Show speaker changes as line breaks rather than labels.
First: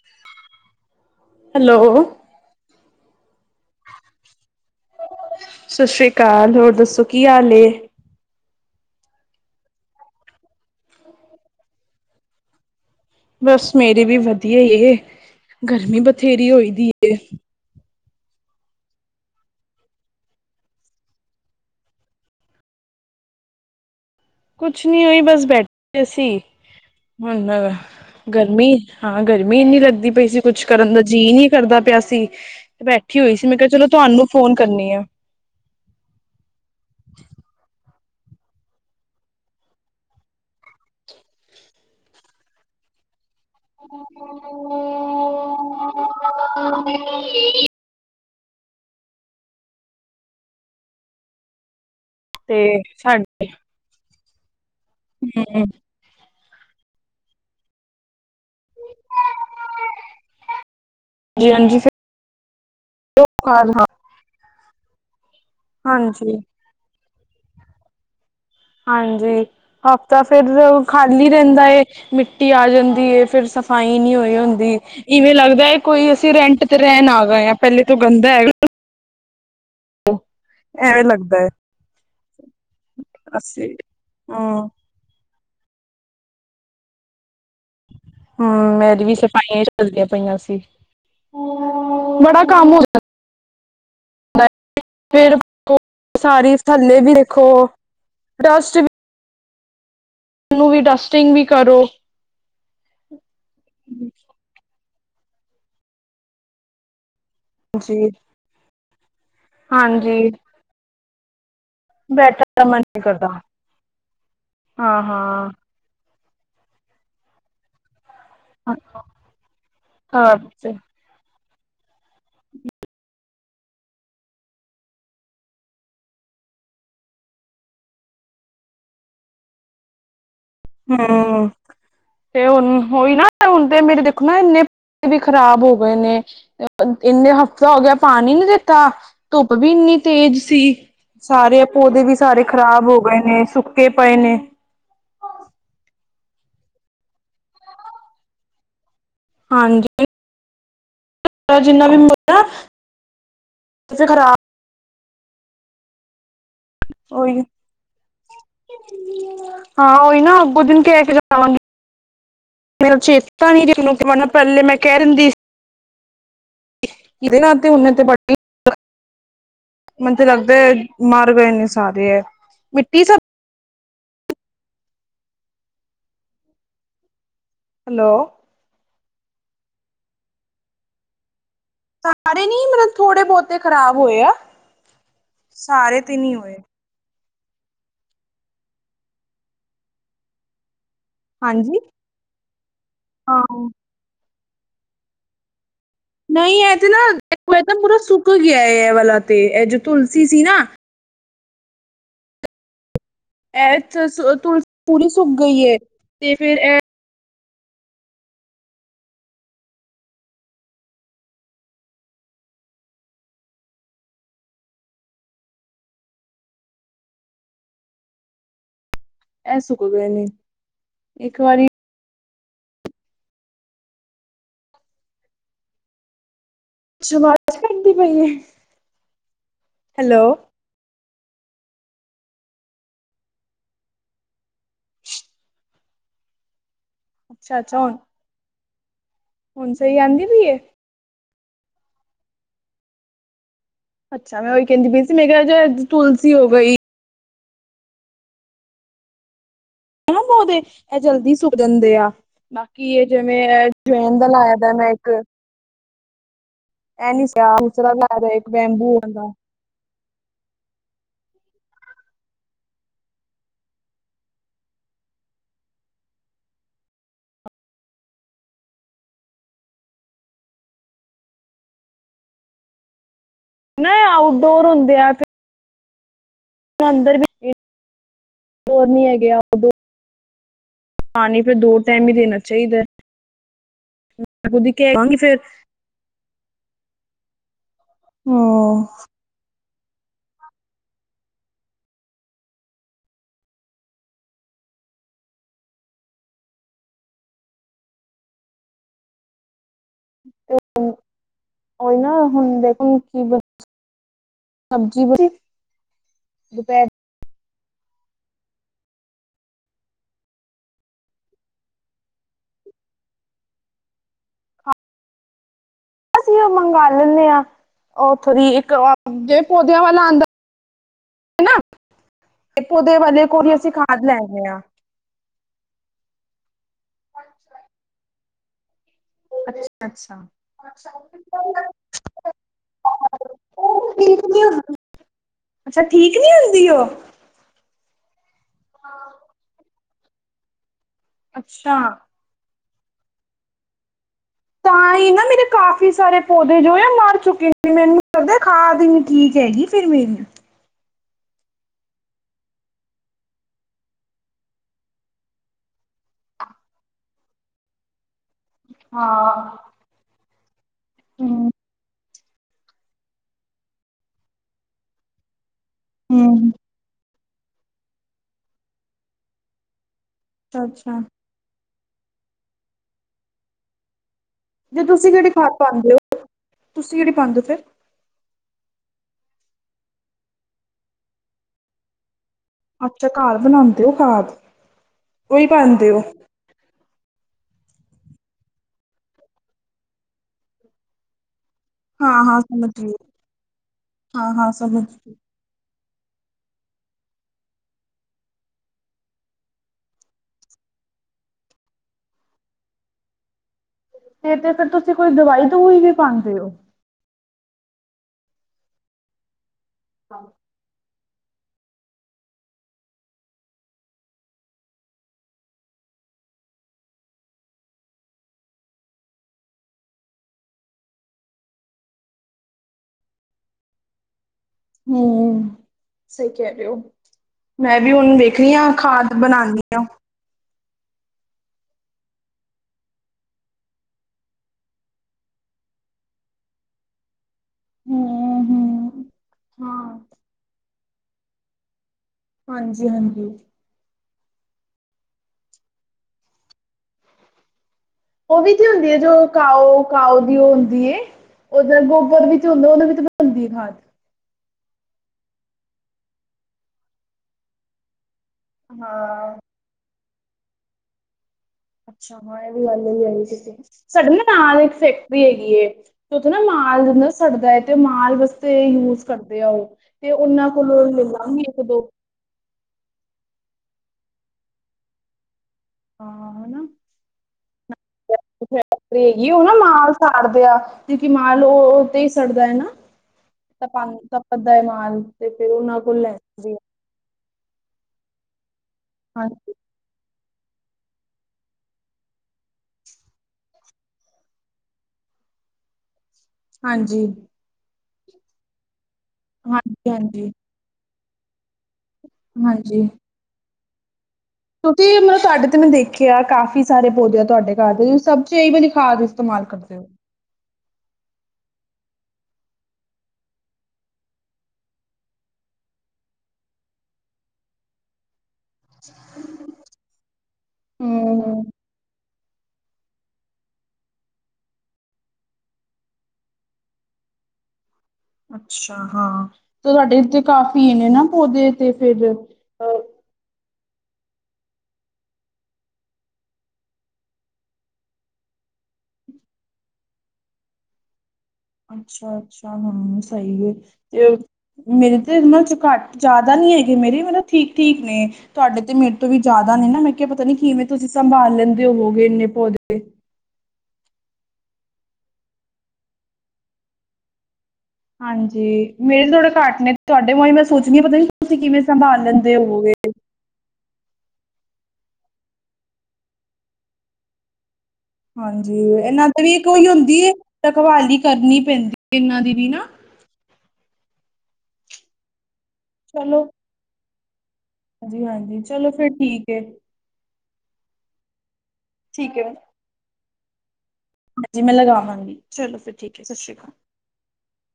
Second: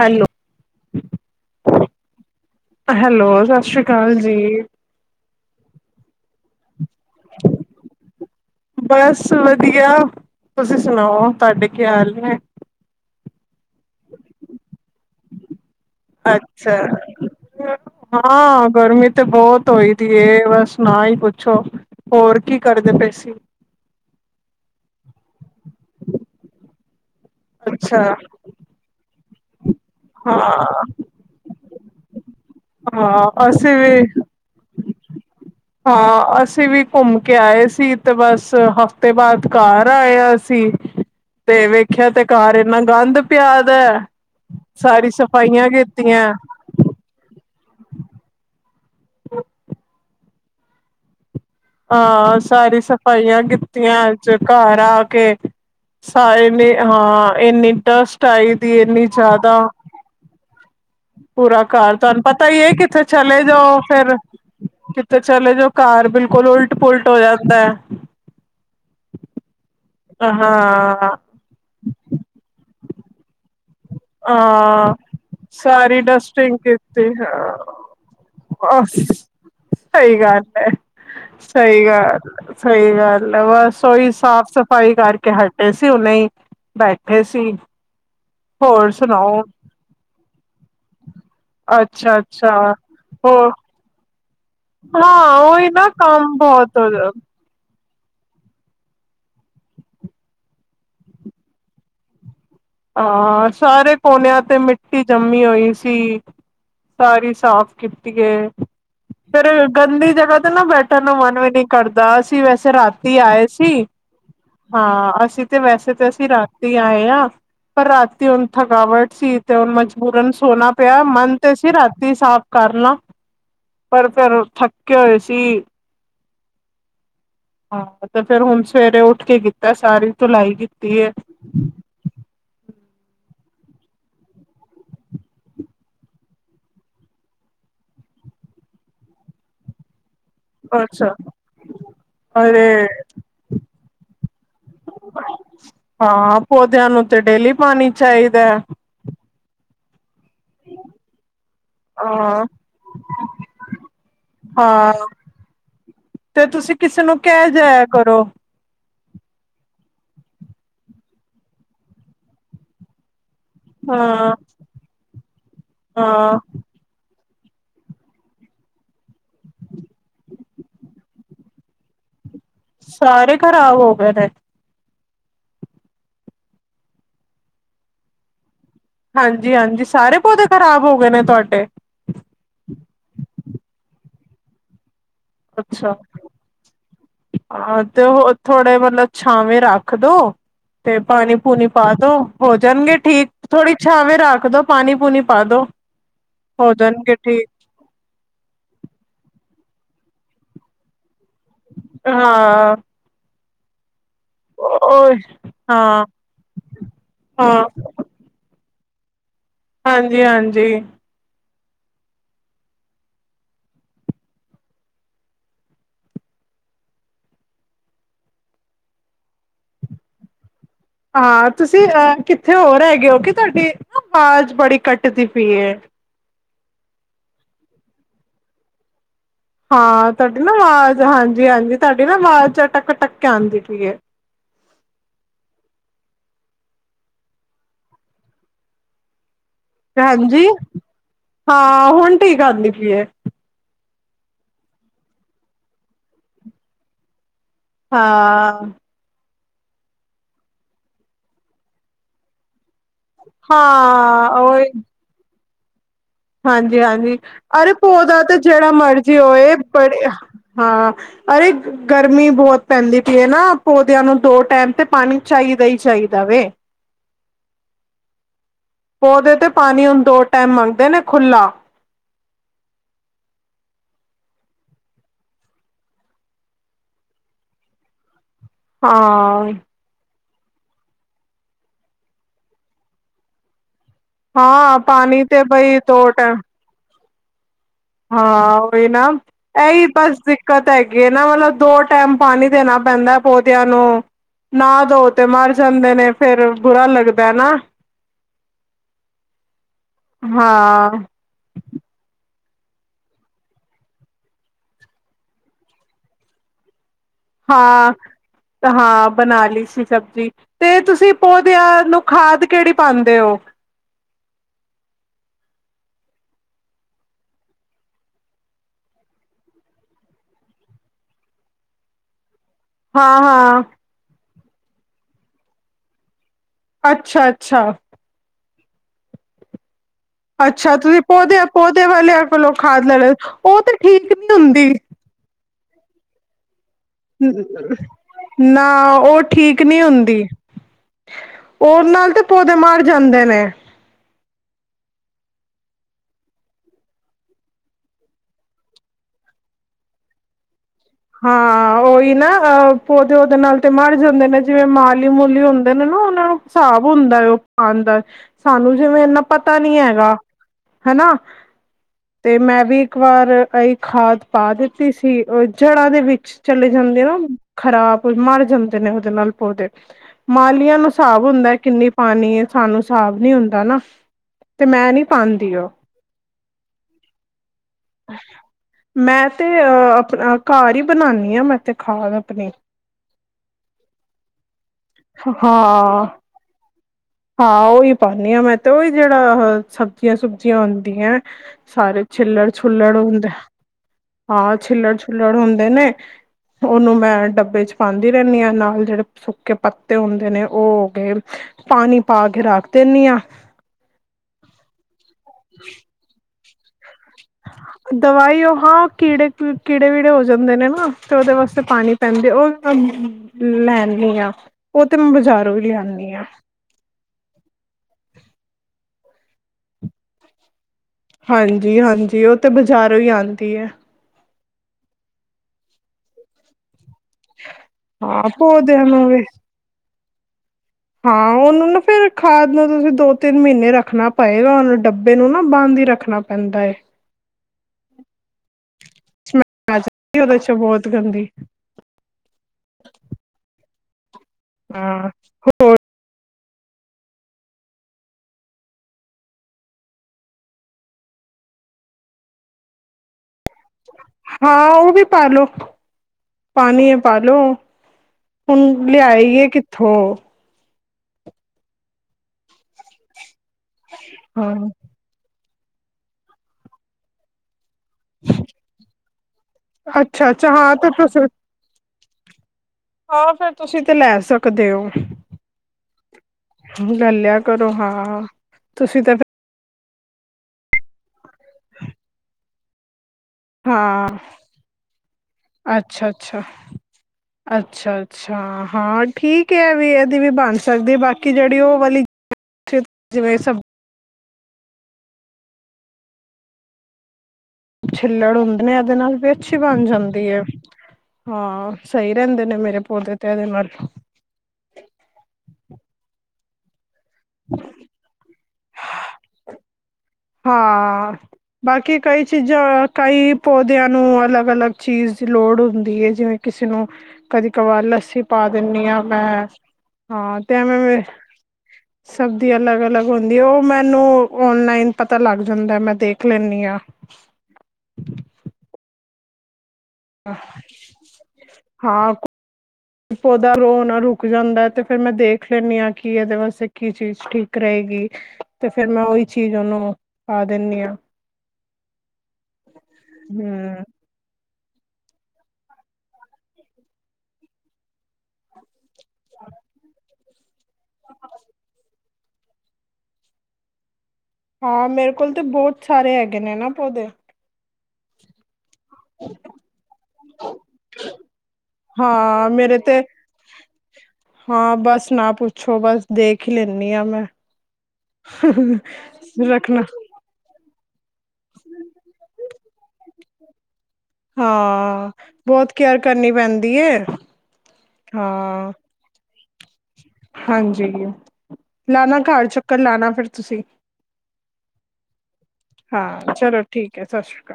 Hello
hello!
Hello ਸਤਿ ਸ਼੍ਰੀ ਅਕਾਲ ਜੀ।
ਸਤਿ ਸ੍ਰੀ ਅਕਾਲ ਹੋਰ ਦੱਸੋ ਕੀ ਹਾਲ ਏ?
ਬਸ ਵਧੀਆ ਤੁਸੀਂ ਸੁਣਾਓ ਤੁਹਾਡੇ ਕੀ ਹਾਲ ਨੇ?
ਬਸ ਮੇਰੇ ਵੀ ਵਧੀਆ ਈ ਏ। ਗਰਮੀ ਬਥੇਰੀ ਹੋਈ
ਅੱਛਾ
ਦੀ ਏ।
ਹਾਂ ਗਰਮੀ ਤੇ ਬਹੁਤ ਹੋਈ ਸੀ ਇਹ ਬਸ ਨਾ ਹੀ ਪੁੱਛੋ ਹੋਰ ਕੀ ਕਰਦੇ ਪਏ ਸੀ?
ਕੁਛ ਨਹੀਂ ਹੋਈ ਬਸ ਬੈਠੀ ਸੀ। ਹੁਣ
ਅੱਛਾ
ਗਰਮੀ ਹਾਂ। ਹਾਂ ਗਰਮੀ ਇੰਨੀ ਲੱਗਦੀ ਪਈ
ਹਾਂ
ਸੀ ਕੁਛ ਕਰਨ ਦਾ ਜੀਅ ਨੀ ਕਰਦਾ ਪਿਆ ਸੀ ਤੇ ਬੈਠੀ
ਹਾਂ
ਹੋਈ ਸੀ ਮੈਂ ਕਿਹਾ
ਅਸੀਂ
ਚਲੋ
ਵੀ
ਤੁਹਾਨੂੰ ਫੋਨ ਕਰਨੀ ਆ।
ਹਾਂ, ਅਸੀਂ ਵੀ ਘੁੰਮ ਕੇ ਆਏ ਸੀ ਤੇ ਬਸ ਹਫ਼ਤੇ ਬਾਅਦ, ਘਰ ਆਏਆ ਸੀ, ਤੇ ਵੇਖਿਆ ਤੇ ਘਰ ਇੰਨਾ ਗੰਧ ਪਿਆਦਾ ਹੈ, ਸਾਰੀ ਸਫ਼ਾਈਆਂ ਕੀਤੀਆਂ। ਹਮ [inaudible] ਹਾਂ,
ਤੇ
ਸਾਰੀ
ਸਾ ਹਮ
ਸਫ਼ਾਈਆਂ ਕੀਤੀਆਂ। ਘਰ [inaudible] ਕੇ ਸਏ [inaudible] ਹਾਂ, ਇੰਨੀ ਤਾਂ ਸਟਾਈ ਦੀ ਇੰਨੀ ਜ਼ਿਆਦਾ,
ਹਾਂਜੀ
ਪੂਰਾ
ਹਾਂਜੀ
ਘਰ ਤੁਹਾਨੂੰ ਪਤਾ ਈ ਐ ਕਿੱਥੇ ਚਲੇ ਜਾਓ,
ਫਿਰ
ਫਿਰ ਚਲੇ ਜੋ ਕਾਰ
ਹਾਂਜੀ
ਬਿਲਕੁਲ ਕੋਈ, ੳਲਟ -ਪੂਲਟ। ਹੋ ਜਾਂਦਾ ਐ।
ਹਾਂਜੀ ਹਫ਼ਤਾ ਫੇਰ
ਹਾਂ
ਖਾਲੀ ਰਹਿੰਦਾ ਏ, ਮਿੱਟੀ ਆ ਜਾਂਦੀ ਦੀ ਫਿਰ ਸਭ [inaudible] ਸਫਾਈ ਨਹੀਂ ਹੋਈ ਹੁੰਦੀ,
ਹਾਂ
ਇਵੇਂ ਲੱਗਦੈ ਐ,
ਸਾਰੀ
ਕੋਈ ਅਸੀਂ
ਡਸਟਿੰਗ
ਰੈਂਟ ਤੇ
ਕੀਤੀ
ਰਹਿਣ ਆ ਗਏ ਆਂ, ਪਹਿਲੇ ਤੋਂ
ਹਾਂ
ਗੰਦਾ ਹੈਗਾ
ਸਹੀ ਗੱਲ
ਐਵੇਂ ਲੱਗਦਾ ਹੈ
ਸਹੀ ਗੱਲ, ਸਹੀ ਗੱਲ ਐ,
ਅਸੀਂ
ਬਸ ਉਹੀ ਸਾਫ਼
ਹਮ
ਸਫ਼ਾਈ ਕਰਕੇ ਕੇ ਹਟੇ ਸੀ ਹੁਨੇਈ, ਬੈਠੇ ਸੀ
ਹਮ,
ਹੋਰ
ਮੇਰੀ ਵੀ
ਸੁਣਾਓ
ਸਫਾਈਆਂ ਚੱਲਦੀਆਂ ਪਈਆਂ ਸੀ,
ਅੱਛਾ
ਬੜਾ
ਅੱਛਾ
ਕੰਮ ਹੋ
ਹੋਰ
ਹੈ, ਫਿਰ
ਹਾਂ, ਉਈ ਨਾ ਕੰਮ
ਸਾਰੀ
ਬਹੁਤ
ਥੱਲੇ
ਹੋ
ਵੀ ਦੇਖੋ ਡਸਟ ਵੀ ਨੂੰ ਵੀ ਡਸਟਿੰਗ ਵੀ ਕਰੋ
ਹਾਂ, ਸਾਰੇ ਕੋਨਿਆਂ ਤੇ ਮਿੱ ਜੰਮੀ ਹੋਈ ਸੀ, ਸਾਰੀ ਸਾਫ
ਜੀ
ਕਿਟੀਏ ਫੇਰ ਗੰਦੀ
ਹਾਂਜੀ
ਜਗਾ ਤੇ ਨਾ, ਬੈਠੇ ਤਨ ਮਨਵੇ ਦੇ [inaudible] ਕਰਦਾ ਅ ਸੀ
ਬੈਠਣ ਦਾ
ਵੈਸੇ
ਮਨ ਨੀ
ਰਾਤੀ
ਕਰਦਾ
ਆਏ ਸੀ ਹਾਂ, ਅਸੀਂ ਤੇ ਵੈਸੇ ਤੇ ਅ [unintelligible] ਅ ਰਾਤੀ ਆਏ ਆ ਪਰ ਰਾਤ [inaudible] ਹੁਣ ਥਕਾਵਟ ਸੀ ਤੇ ਹੁਣ ਮਜਬੂਰਨ ਸੋਨਾ ਪਿਆ ਮਨ ਤੇ ਸੀ ਰਾਤੀ ਸਾਫ਼ ਕਰਨਾ ਪਰ ਫੇਰ ਥੱਕੇ ਹੋਏ ਸੀ ਹਾਂ, ਤੇ ਫੇਰ ਹੁਣ ਸਵੇਰੇ ਉੱਠ ਕੇ ਕੀਤਾ ਸਾਰੀ। ਧੁਲਾਈ ਕੀਤੀ ਹੈ।
ਹਮ ਤੇ ਹੁਣ ਹੋਈ ਨਾ ਹੁਣ ਤੇ ਮੇਰੇ ਦੇਖੋ ਨਾ ਇੰਨੇ ਵੀ ਖ਼ਰਾਬ ਹੋ ਗਏ ਨੇ ਇੰਨੇ ਹਫ਼ਤਾ ਹੋ ਗਿਆ। ਪਾਣੀ ਨੀ ਦਿੱਤਾ ਧੁੱਪ ਵੀ ਇੰਨੀ ਤੇਜ਼ ਸੀ
ਅੱਛਾ
ਸਾਰੇ ਪੌਦੇ ਵੀ ਸਾਰੇ
ਅਰੇ
ਖ਼ਰਾਬ ਹੋ ਗਏ ਨੇ ਸੁੱਕੇ ਪਏ ਨੇ
ਹਾਂ ਪੌਦਿਆਂ ਨੂੰ ਤੇ ਡੇਲੀ ਪਾਣੀ ਚਾਹੀਦਾ ਏ।
ਹਾਂਜੀ। ਜਿੰਨਾ ਵੀ ਮ
ਹਾਂ
ਖਰਾਬ
ਹਾਂ ਤੇ ਤੁਸੀਂ ਕਿਸੇ ਨੂੰ
ਹੋਈ
ਕਹਿ ਜਾਇਆ ਕਰੋ।
ਹਾਂ ਉਹੀ ਨਾ ਅੱਗੋ ਦਿਨ ਕ ਕੇ ਜਾਵਾਂਗੇ ਮੇਰੇ ਚੇ ਤਾਂਵੀ ਕਿਹਨੂੰ ਕਵਾਂ
ਹਾਂ
ਪਹਿਲੇ ਮੈਂ ਕਹਿ ਦਿੰਦੀ ਸੀ।
ਹਾਂ।
ਕਿ ਨਾ ਤੇ ਉਹਨੇ ਤੇ ਬੜੇ ਮੈਨੂੰ ਤੇ ਲੱਗਦਾ ਮਰ ਗਏ ਨੇ ਸਾਰੇ ਐ।
ਸਾਰੇ ਖਰਾਬ ਹੋ ਹੋ ਗਏ ਨੇ
ਹੈਲੋ।
ਹਾਂਜੀ, ਹਾਂਜੀ ਸਾਰੇ ਪੌਦੇ ਖ਼ਰਾਬ ਹੋ ਗਏ ਨੇ ਤੁਹਾਡੇ
ਸਾਰੇ ਨੀ ਮਤਲਬ ਥੋੜੇ ਬਹੁਤੇ ਖਰਾਬ ਹੋਏ ਆ।
ਅੱਛਾ
ਸਾਰੇ ਤੇ ਨਹੀ ਹੋਏ।
ਹਾਂ ਤੇ ਉਹ ਥੋੜੇ ਮਤਲਬ ਛਾਵੇਂ ਰੱਖਦੋ? ਤੇ ਪਾਣੀ ਪੂਣੀ
ਹਾਂਜੀ।
ਪਾਦੋ ਹੋ ਜਾਣਗੇ ਠੀਕ
ਹਾਂ,
ਥੋੜੀ ਛਾਵੇਂ ਰ ਪਤ ਪਾਣੀ ਪੂਣੀ ਪਾ ਦੋ
ਨਹੀਂ
ਹੋ
ਇਹ ਤੇ
ਜਾਣਗੇ ਠੀਕ
ਦੇਖੋ ਇਹ ਤਾਂ ਪੂਰਾ ਸੁੱਕ ਗਿਆ ਇਹ ਵਾਲਾ ਤੇ ਇਹ ਜੋ ਤੁਲਸੀ ਸੀ ਨਾ
ਹਾਂ।
ਐ ਤੁਲਸੀ ਪੂਰੀ
ਓਏ
ਸੁੱਕ ਗਈ ਹੈ,
ਹਾਂ।
ਤੇ ਫੇਰ ਇਹ
ਹਾਂ। ਹਾਂਜੀ, ਹਾਂਜੀ
ਐ ਸੁਕ ਗਏ ਨੇ ਇੱਕ
ਹਾਂ
ਵਾਰੀ
ਤੁਸੀਂ ਹੈ ਕਿ ਕਿਤੇ ਹੋਰ ਹੈਗੇ ਹੋ ਕਿ ਤੁਹਾਡੀ ਆਵਾਜ਼ ਬੜੀ ਕੱਟਦੀ ਪਈ ਏ
ਅੱਛਾ ਆਵਾਜ਼ ਕੱਟਦੀ ਪਈ ਏ
ਹਾਂ
ਹੈਲੋ
ਤੁਹਾਡੀੇ ਨਾ ਆਵਾਜ ਹਾਂਜੀ, ਹਾਂਜੀ ਤੁਹਾਡੀ ਨਾ ਆਵਾਜ਼ ਅਟਕ, ਅਟੱਕ ਆਉਂਦੀ ਪਈ ਏ
ਅੱਛਾ, ਅੱਛਾ ਹੁਣ ਹੁਣ ਸਹੀ ਆਉਂਦੀ ਪਈ
ਹਾਂਜੀ,
ਏ।
ਹਾਂ ਹੁਣ ਠੀਕ ਆਂਦੀ ਪਈ ਏ
ਅੱਛਾ ਮੈਂ ਉਹੀ ਕਹਿੰਦੀ ਬ ਸੀ ਮੇ ਕਿਹਾ ਤੁਲਸੀ ਹੋ ਗਈ।
ਹਾਂ।
ਪਦੇ ਇਹ ਜਲਦੀ ਸੁੱਕ ਦਦੇ ਆ। ਕੀ ਇਹ ਜਿਵੇਂ ਟੈਨ ਦਾ
ਹਾਂ
ਲਾਇਆ ਦਾ ਮੈਂ ਇੱਕ
ਹਾਂਜੀ
ਇਹ
ਹਾਂਜੀ
ਨੀ
ਅਰੇ
ਦੂਸਰਾ ਲਾਇਆ
ਪੌਦਾ
ਦਾ
ਤਾਂ
ਇੱਕ
ਜਿਹੜਾ
ਬੈਂਬੂ
ਮਰਜ਼ੀ
ਦਾ
ਹੋਏ ਬੜੇ ਹਾਂ ਅਰੇ ਗਰਮੀ ਬਹੁਤ ਪੈਂਦੀ ਪਈ ਹੈ ਨਾ ਪੌਦਿਆਂ ਨੂੰ ਦੋ ਟਾਈਮ ਤੇ ਪਾਣੀ ਚਾਹੀਦਾ ਹੀ ਚਾਹੀਦਾ ਵੇ। ਪੌਦੇ ਤੇ ਪਾਣੀ ਹੁਣ ਦੋ ਟਾਈਮ ਮੰਗਦੇ ਨੇ ਖੁ੍ਹਾ।
ਨਾ ਇਹ ਆਊਟਡੋਰ ਹੁੰਦੇ ਆ ਤੇ ਅੰਦਰ ਦਰ ਨਹੀਂ ਹੈਗੇ
ਹਾਂ
ਉਹ ਦੋ ਪਾਣੀ ਪ ਦੋ ਟਾਈਮ ਹੀ ਦੇਣਾ ਚਾਹੀਦਾ। ਮੈਂ ਖੁਦ ਹੀ
ਹਾਂ
ਕਹਾਂਗੀ
ਪਾਣੀ
ਫਿਰ
ਤੇ ਬਈ ਦੋ ਟਾਈਮ ਹਾਂ
ਹਮ
ਹੀ ਨਾ ਇਹੀ ਬਸ ਦਿੱਕਤ ਹੈਗੀ ਹੈ ਨਾ ਮਤਲਬ ਦੋ ਟਾਈਮ ਪਾਣੀ ਦੇਣਾ ਪੈਂਦਾ ਪੌਦਿਆਂ ਨੂੰ ਨਾ ਦਓ ਤੇ ਮਰ ਜਾਂਦੇ ਨੇ ਫੇਿਰ ਬੁਰਾ ਲੱਗਦਾ ਨਾ ਹਾਂ।
ਉਹੀ ਨਾ ਹੁਣ ਦੇਖੋ ਕੀ ਸਬਜ਼ ਦੁਪ
ਹਾਂ ਤਾਂ ਹਾਂ ਬਣਾ ਲਈ ਸੀ ਸਬਜ਼ੀ ਤੇ ਤੁਸੀਂ ਪੌਦਿਆਂ ਨੂੰ ਖਾਦ ਕਿਹੜੀ ਪਾਉਂਦੇ ਹੋ?
ਅਸੀਂ ਉਹ ਮੰਗ ਲੈਂਦੇ ਹਾਂ ਉਹਥੋਂ ਦੀ ਇੱਕ ਜ ਪੌਦਿਆਂ ਵ ਆਉਂਦਾ ਤੇ ਪੌਦੇ
ਹਾਂ
ਵਾਲੇ ਕੋਲ ਹੀ
ਹਾਂ
ਅਸੀਂ ਖਾਦ ਲੈਦੇ ਹਾਂ।
ਅੱਛਾ ਅੱਛਾ।
ਅੱਛਾ।
ਅੱਛਾ ਤੁਸੀਂ ਪੌਦੇ ਪੌਦੇ ਵਾਲਿਆਂ ਕੋਲ ਖਾਦ ਲੈ ਲ ਉਹ ਤੇ ਠੀਕ ਨੀ ਹੁੰਦੀ।
ਅੱਛਾ ਠੀਕ ਨਹੀਂ ਹੁੰਦੀ ਉਹ?
ਨਾ ਉਹ ਠੀਕ ਨ ਹੁੰਦੀ। ਉਹ
ਅੱਛਾ
ਨਾਲ ਤੇ ਪੌਦੇ ਮਾਰ ਜਾਂਦੇ ਨੇ
ਤਾਂ ਹੀ ਨਾ ਮੇਰੇ ਕਾਫੀ ਸਾਰੇ ਪੌਦੇ ਜੋ ਆ ਮਰ ਚੁੱਕੇ ਨੇ ਮੈਨੂੰ ਲੱਗਦਾ ਖਾਦ ਠੀਕ ਹੈਗੀ ਫਿਰ ਮੇਰੀਆਂ।
ਹਾਂ ਉਹੀ ਨਾ ਅਹ ਪੌਦੇ ਉਹਦੇ ਨਾਲ ਤੇ ਮਰ ਜਾਂਦੇ ਨੇ ਜਿਵੇਂ ਮਾਲੀ ਮੂਲੀ ਹੁੰਦੇ ਨੇ ਨਾ ਉਹਨਾਂ ਨੂੰ ਹਿਸਾਬ ਹੁੰਦਾ ਹੈ ਉਹ ਪਾਣ ਦਾ। ਸਾਨੂੰ ਜਿਵੇਂ ਇੰਨਾ
ਹਾਂ।
ਪਤਾ ਨੀ ਹੈਗਾ। ਹੈਨਾ?
ਹੂੰ
ਤੇ ਮੈਂ ਵੀ ਇੱਕ ਵਾਰ ਅ ਖਾਦ ਪਾ ਦਿੱਤੀ ਸੀ ਉਹ ਜੜ੍ਹਾਂ ਦੇ ਵਿੱਚ
ਹੂੰ
ਚਲੇ ਜਾਂਦੇ ਨਾ ਖਰਾਬ ਮਰ ਜਾਂਦੇ ਨੇ ਉਹਦੇ ਨਾਲ ਪੌਦੇ। ਮਾਲੀਆਂ ਨੂੰ
ਅੱਛਾ-ਅੱਛਾ
ਹਿਸਾਬ ਹੁੰਦਾ ਕਿੰਨੀ ਪਾਣੀ ਸਾਨੂੰ [unintelligible] ਨੀ ਹੁੰਦਾ ਨਾ। ਤੇ
ਜੀ
ਮੈਂ ਨੀ
ਤੁਸੀਂ ਕੇੜੀ
ਪਾਉਂਦੀ
ਖਾਤ
ਉਹ
ਪਾਂਦੇ ੳ? ਤੁਸੀਂ ਕੇੜੀ ਪਾਂਦੇ ੳ ਫੇਰ?
ਮੈਂ ਤੇ ਅ ਅਪਣਾ ਘਾਰ ਈ ਬਨਾਣੀ ਆਂ ਮੈਂ ਤੇ ਖਾਦ ਆਪਣੀ।
ਅੱਛਾ ਘਰ ਬਣਾਉਂਦੇ ਹੋ ਖਾਦ
ਹਾਂ
ੳਹੀ ਭਰਦੇ ਹੋ
ਹਾਂ ਉਹੀ ਪਾਨੀ ਹਾਂ ਮੈਂ ਤੇ ਉਹੀ ਜਿਹੜਾ ਸਬਜ਼ੀਆਂ ਸੁਬਜ਼ੀਆਂ ਹੁੰਂਦੀਆਂ ਸਾਰੇ
ਹਾਂ-ਹਾਂ
ਛਿੱਲੜ
ਸਮਝ ਗਈ।
ਛੁਲੜ ਹੁੰਦੇ,
ਹਾਂ-ਹਾਂ
ਹਾਂ
ਸਮਝ
ਛਿੱਲੜ ਛੁ
ਗਈ।
ਹੁੰਦੇ ਨੇ, ਓਨੂੰ ਮੈਂ ਡੱਬੇ ਚ ਪਾਂਦੀ ਰੈਨੀ ਆਂ ਨਾਲ ਜੇੜੇ ਸੁੱਕੇ ਪੱਤੇ ਹੁੰਦੇ ਨੇ ਓ ਹੋਗੇ, ਪਾਣੀ ਪਾ ਕੇ ਰਾੱਖ ਦੇਂਨੀ ਆ
ਤੇ ਤੇ ਫਿਰ ਤੁਸੀਂ ਕੋਈ ਦਵਾਈ ਦੂਵੂਈ ਵੀ ਪਾਉਂਦੇ ਹੋ
ਦਵਾਈ ਉਹੋ ਕੀੜੇ ਕੀੜੇ ਵੀੜੇ ਹੋ ਜਾਂਦੇ ਨੇ ਨਾ ਤੇ ਉਹਦੇ ਵਾਸਤੇ ਪਾਣੀ ਪੈਂਦਾ ਉਹ ਲੈਂਦੀ ਹਾਂ ਉਹ ਤੇ ਮੈਂ ਬਜ਼ਾਰੋਂ ਵੀ ਲਿਆਂਂਨੀ ਹਾਂ ਹਾਂਜੀ ਹਾਂਜੀ ਉਹ ਤੇ ਬਾਜਾਰੋਂ ਹੀ ਆਉਂਦੀ ਐ।
ਹਮ ਸਹੀ ਕਹਿ ਰਿ ਹੋ। ਮੈਂ ਵੀ ਹੁਣ
ਹਾਂ
ਵੇਖਨੀ ਆਂ
ਪੌਦਿਆਂ ਨੂੰ
ਖਾਦ
ਵੀ
ਬਨਾਨੀ ਆਂ
ਹਾਂ ਉਹਨੂੰ ਨਾ ਫੇਰ ਖਾਦ ਨੂੰ ਵੀ ਦੋ ਤਿੰਨ ਮਹੀਨੇ ਰੱਖਣਾ ਪਏਗਾ ਉਹਨੂੰ ਡੱਬੇ ਨੂੰ ਨਾ ਬੰਦ ਹੀ ਰੱਖਣਾ ਪੈਂਦਾ ਹੈ
ਹੂੰ-ਹੂੰ ਹਾਂ
[inaudible] ਉਦੇ ਚ ਬਹੁਤ ਗਂਦੀ
ਹਾਂਜੀ-ਹਾਂਜੀ
ਹਾਂ [unintelligible]
ਉਹ ਵੀ ਤੇ ਹੁੰਦੀ ਹੈ ਜੋ ਕਾਓ ਕਾਓ ਦੀ ਉਹ ਹੁੰਦੀ ਹੈ ਉਹਦੇ ਗੋਬਰ ਵੀ ਹੁੰਦਾ ਉਹਨੂੰ ਵੀ ਤਾਂ ਬ ਹਉਦੀ ਆ ਖਾਦ
ਹਾਂ ਉਹ ਵੀ ਪਾ--ਲੋ ਪਾਣੀ ਪਾਲੋ ਹੁਣ
ਹਾਂ
ਲਿਆਈਏ ਕਿੱਥੋਂ
ਅੱਛਾ ਹਾਂ ਇਹ ਵੀ ਗੱਲ ਹੋ ਹੈਹੀ ਕਿਤੇ ਸਾਡੇ ਨਾ
ਹਾਂ
ਨਾਲ ਇੱਕ ਫੈਕਟਰੀ ਹੈਗੀ ਏ ਤੇ ਉੱਥੇ ਨਾ ਮਾਲ ਜੀਵੇਂ ਸੜਦਾ ਏ ਤੇ ਮਾਲ ਵਾਸਤੇ ਯੂਜ ਕਰਦੇ ਆ ਉਹ ਤੇ ਉਹਨਾਂ
ਅੱਛਾ-ਅੱਛਾ ਹਾਂ
ਕੋਲੋਂ
ਤੇ
ਲੈ
ਤੁਸੀਂ
ਲਾਂਗੀ ਇੱਕ ਦੋ
ਹਾਂ ਫਿਰ ਤੁਸੀਂ ਤੇ ਲੈ ਸਕਦੇ ਹੋ
ਹਾਂ ਹਨਾ
ਲੈ ਲਿਆ ਕਰੋ ਹਾਂ ਤੁਸੀਂ
ਫੈਕਟਰੀ
ਤਾਂ ਫ
ਹੈਗੀ ਉਹ ਨਾ ਮਾਲ ਸਾੜਦੇ ਆ ਕਿੳਂਕੀ ਮਾਲ ਉਹ ਉ ਤੇ ਹੀ ਸੜਦਾ ਹੈ ਨਾ ਪਤਾਂ ਨਈ
ਹਾਂ
ਤਪਦਾ ਐ ਮਾਲ ਤੇ ਫਿਰ
ਅੱਛਾ-ਅੱਛਾ
[unintelligible]
ਛਾ ਹਾਂ ਠੀਕ
ਹਾਂਜੀ
ਹੈ ਵੀ ਦੀ ਵੀ ਬਣ ਸਕਦੀ ਬਾਕੀ ਜਿਹੜੀ ਉਹ ਵਾਲੀ ਜਿਵੇਂ ਸਬ
ਹਾਂਜੀ
ਛਿੱਲੜ ਹੁੰਦੇ ਨੇ ਆ ਦੇ ਨਾਲ ਵੀ ਅੱਛੀ
ਹਾਂਜੀ
ਬਣ ਜਾਂਦੀ
ਹਾਂਜੀ
ਏ। ਹਾਂ। ਸਹੀ ਰਹਿੰਦੇ ਨੇ ਮੇਰੇ
ਹਾਂਜੀ
ਪੌਦੇ ਤੇ ਇਹਦੇ ਨਾਲ। ਹ [inaudible]
ਤੁਸੀਂ ਮਤਲਬ ਤੁਹਾਡੇ ਤੇ ਮੈਂ ਦੇਖਿਆ ਕਾਫੀ ਸਾਰੇ ਪੋਦੇ ਆ ਤੁਹਾਡੇ ਘਰ ਦੇ ਸਭ। ਚੇ ਵਾਲੀ ਖਾਦ ਇਸਤੇਮਾਲ ਕਰਦੇ ਹੋ?
ਹਾਂ ਬਾਕੀ ਕਈ ਚੀਜ਼ਾਂ ਕਈ ਪੌਦਿਆਂ ਨੂੰ ਅਲੱਗ ਅਲੱਗ ਚੀਜ਼ ਦੀ ਲੋੜ ਹੁੰਦੀ ਹੈ, ਜਿਵੇਂ ਕਿਸੇ ਨੂੰ ਕਦੀ ਕਬਾਰ ਲੱਸੀ ਪਾ ਦਿੰਨੀ ਹਾਂ ਮੈਂ ਹਾਂ ਤੇ ਐਵੇਂ ਐਵੇਂ
ਹੂੰ, ਹੂੰ।
ਸਬ ਦੀ ਅਲੱਗ ਅਲੱਗ ਹੁੰਦੀ ਏ ਉਹ ਮੈਨੂੰ ਔਨਲਾਈਨ ਪਤਾ ਲੱਗ ਜਾਂਦਾ ਮੈਂ ਦੇਖ ਲੈਂਨੀ ਆ।
ਅੱਛਾ ਹਾਂ। ਤਾਂ ਤੁਹਾਡੇ ਇੱਥੇ ਕਾਫੀ ਨੇ ਨਾ ਪੌਦੇ ਤੇ ਫੇਰ ਅਹ
ਰੋ ਨਾ ਰੁਕ ਜਾਂਦਾ ਤੇ ਫਿਰ ਮੈਂ ਦੇਖ ਲੈਂਨੀ ਹਾਂ ਕਿ ਇਹਦੇ ਵਾਸਤੇ ਕੀ ਚੀਜ਼ ਠੀਕ ਰਹੇਗੀ ਤੇ ਫੇਰ ਮੈਂ ਉਓਹੀ ਚੀਜ਼ ਉਹਨੂੰ ਪਾ ਦਿਨੀਂ ਆ।
ਅੱਛਾ ਅੱਛਾ ਹਾਂ ਸਹੀ ਏ
ਹਮ
ਤੇ ਮੇਰੇ ਤੇ ਇਹਨਾਂ ਚ ਘੱਟ ਜ਼ਿਆਦਾ ਨੀ ਹੈਗੇ ਮੇਰੇ ਮਤਲਬ ਠੀਕ ਠੀਕ ਨੇ ਤੁਹਾਡੇ ਤੇ ਮੇਰੇ ਤੋਂ ਵੀ ਜ਼ਿਆਦਾ ਨੇ ਨਾ ਮੈਂ ਕਿਹਾ ਪਤਾ ਨੀ ਕਿਵੇਂ ਤੁਸੀਂ ਸੰਭਾਲ ਲੈਂਦੇ ਹੋਵੋਗੇ ਇੰਨੇ ਪੌਦੇ?
ਹਾਂ ਮੇਰੇ ਕੋਲ ਤਾਂ ਬਹੁਤ ਸਾਰੇ ਹੈਗੇ ਨੇ ਨਾ ਪੌਦੇ।
ਹਾਂਜੀ। ਮੇਰੇ ਥੋੜੇ ਘੱਟ ਨੇ ਤੁਹਾਡੇ ਮ ਹੀ ਮੈਂ ਸੋਚਣੀ ਪਤਾ ਨੀ ਤੁਸੀਂ ਕਿਵੇਂ ਸੰਭਾਲ ਲੈਂਦੇ
ਹਾਂ
ਹੋਵੋਗੇ?
ਮੇਰੇ ਤੇ ਹਾਂ ਬਸ ਨਾ ਪੁੱਛੋ ਬਸ ਦੇਖ ਹੀ ਲੈਂਨੀ ਆ ਮੈਂ।
ਹਾਂਜੀ ਇਹਨਾਂ ਤੇ ਵੀ ਕੋਈ
ਰੱਖਣਾ
ਹੁੰਦੀ ਏ। ਰਖਵਾਲੀ ਕਰਨੀ ਪੈਂਦੀ ਇਹਨਾਂ ਦੀ ਵੀ ਨਾ।
ਹਾਂ। ਬਹੁਤ ਕੇਅਰ
ਚਲੋ
ਕਰਨੀ ਪੈਂਦੀ ਏ।
ਹਾਂਜੀ ਹਾਂਜੀ ਚਲੋ
ਹਾਂ
ਫਿਰ ਠੀਕ। ਕੇ।
ਹਾਂਜੀ।
ਠੀਕ
ਲਾਣਾ
ਹੈ
ਘਰ ਚੱਕਰ ਲਾਣਾ ਫਿਰ। ਤੁਸੀਂ।
ਹਾਂਜੀ ਮੈਂ ਲਗਾਵਾਂਗੀ ਚਲੋ ਫਿਰ ਠੀਕ ਹੈ ਸਤਿ
ਹਾਂ
ਸ਼੍ਰੀ ਕਾਲ।
ਚਲੋ ਠੀਕ ਹੈ ਸਤਿ ਸ਼੍ਰੀ ਅਕਾਲ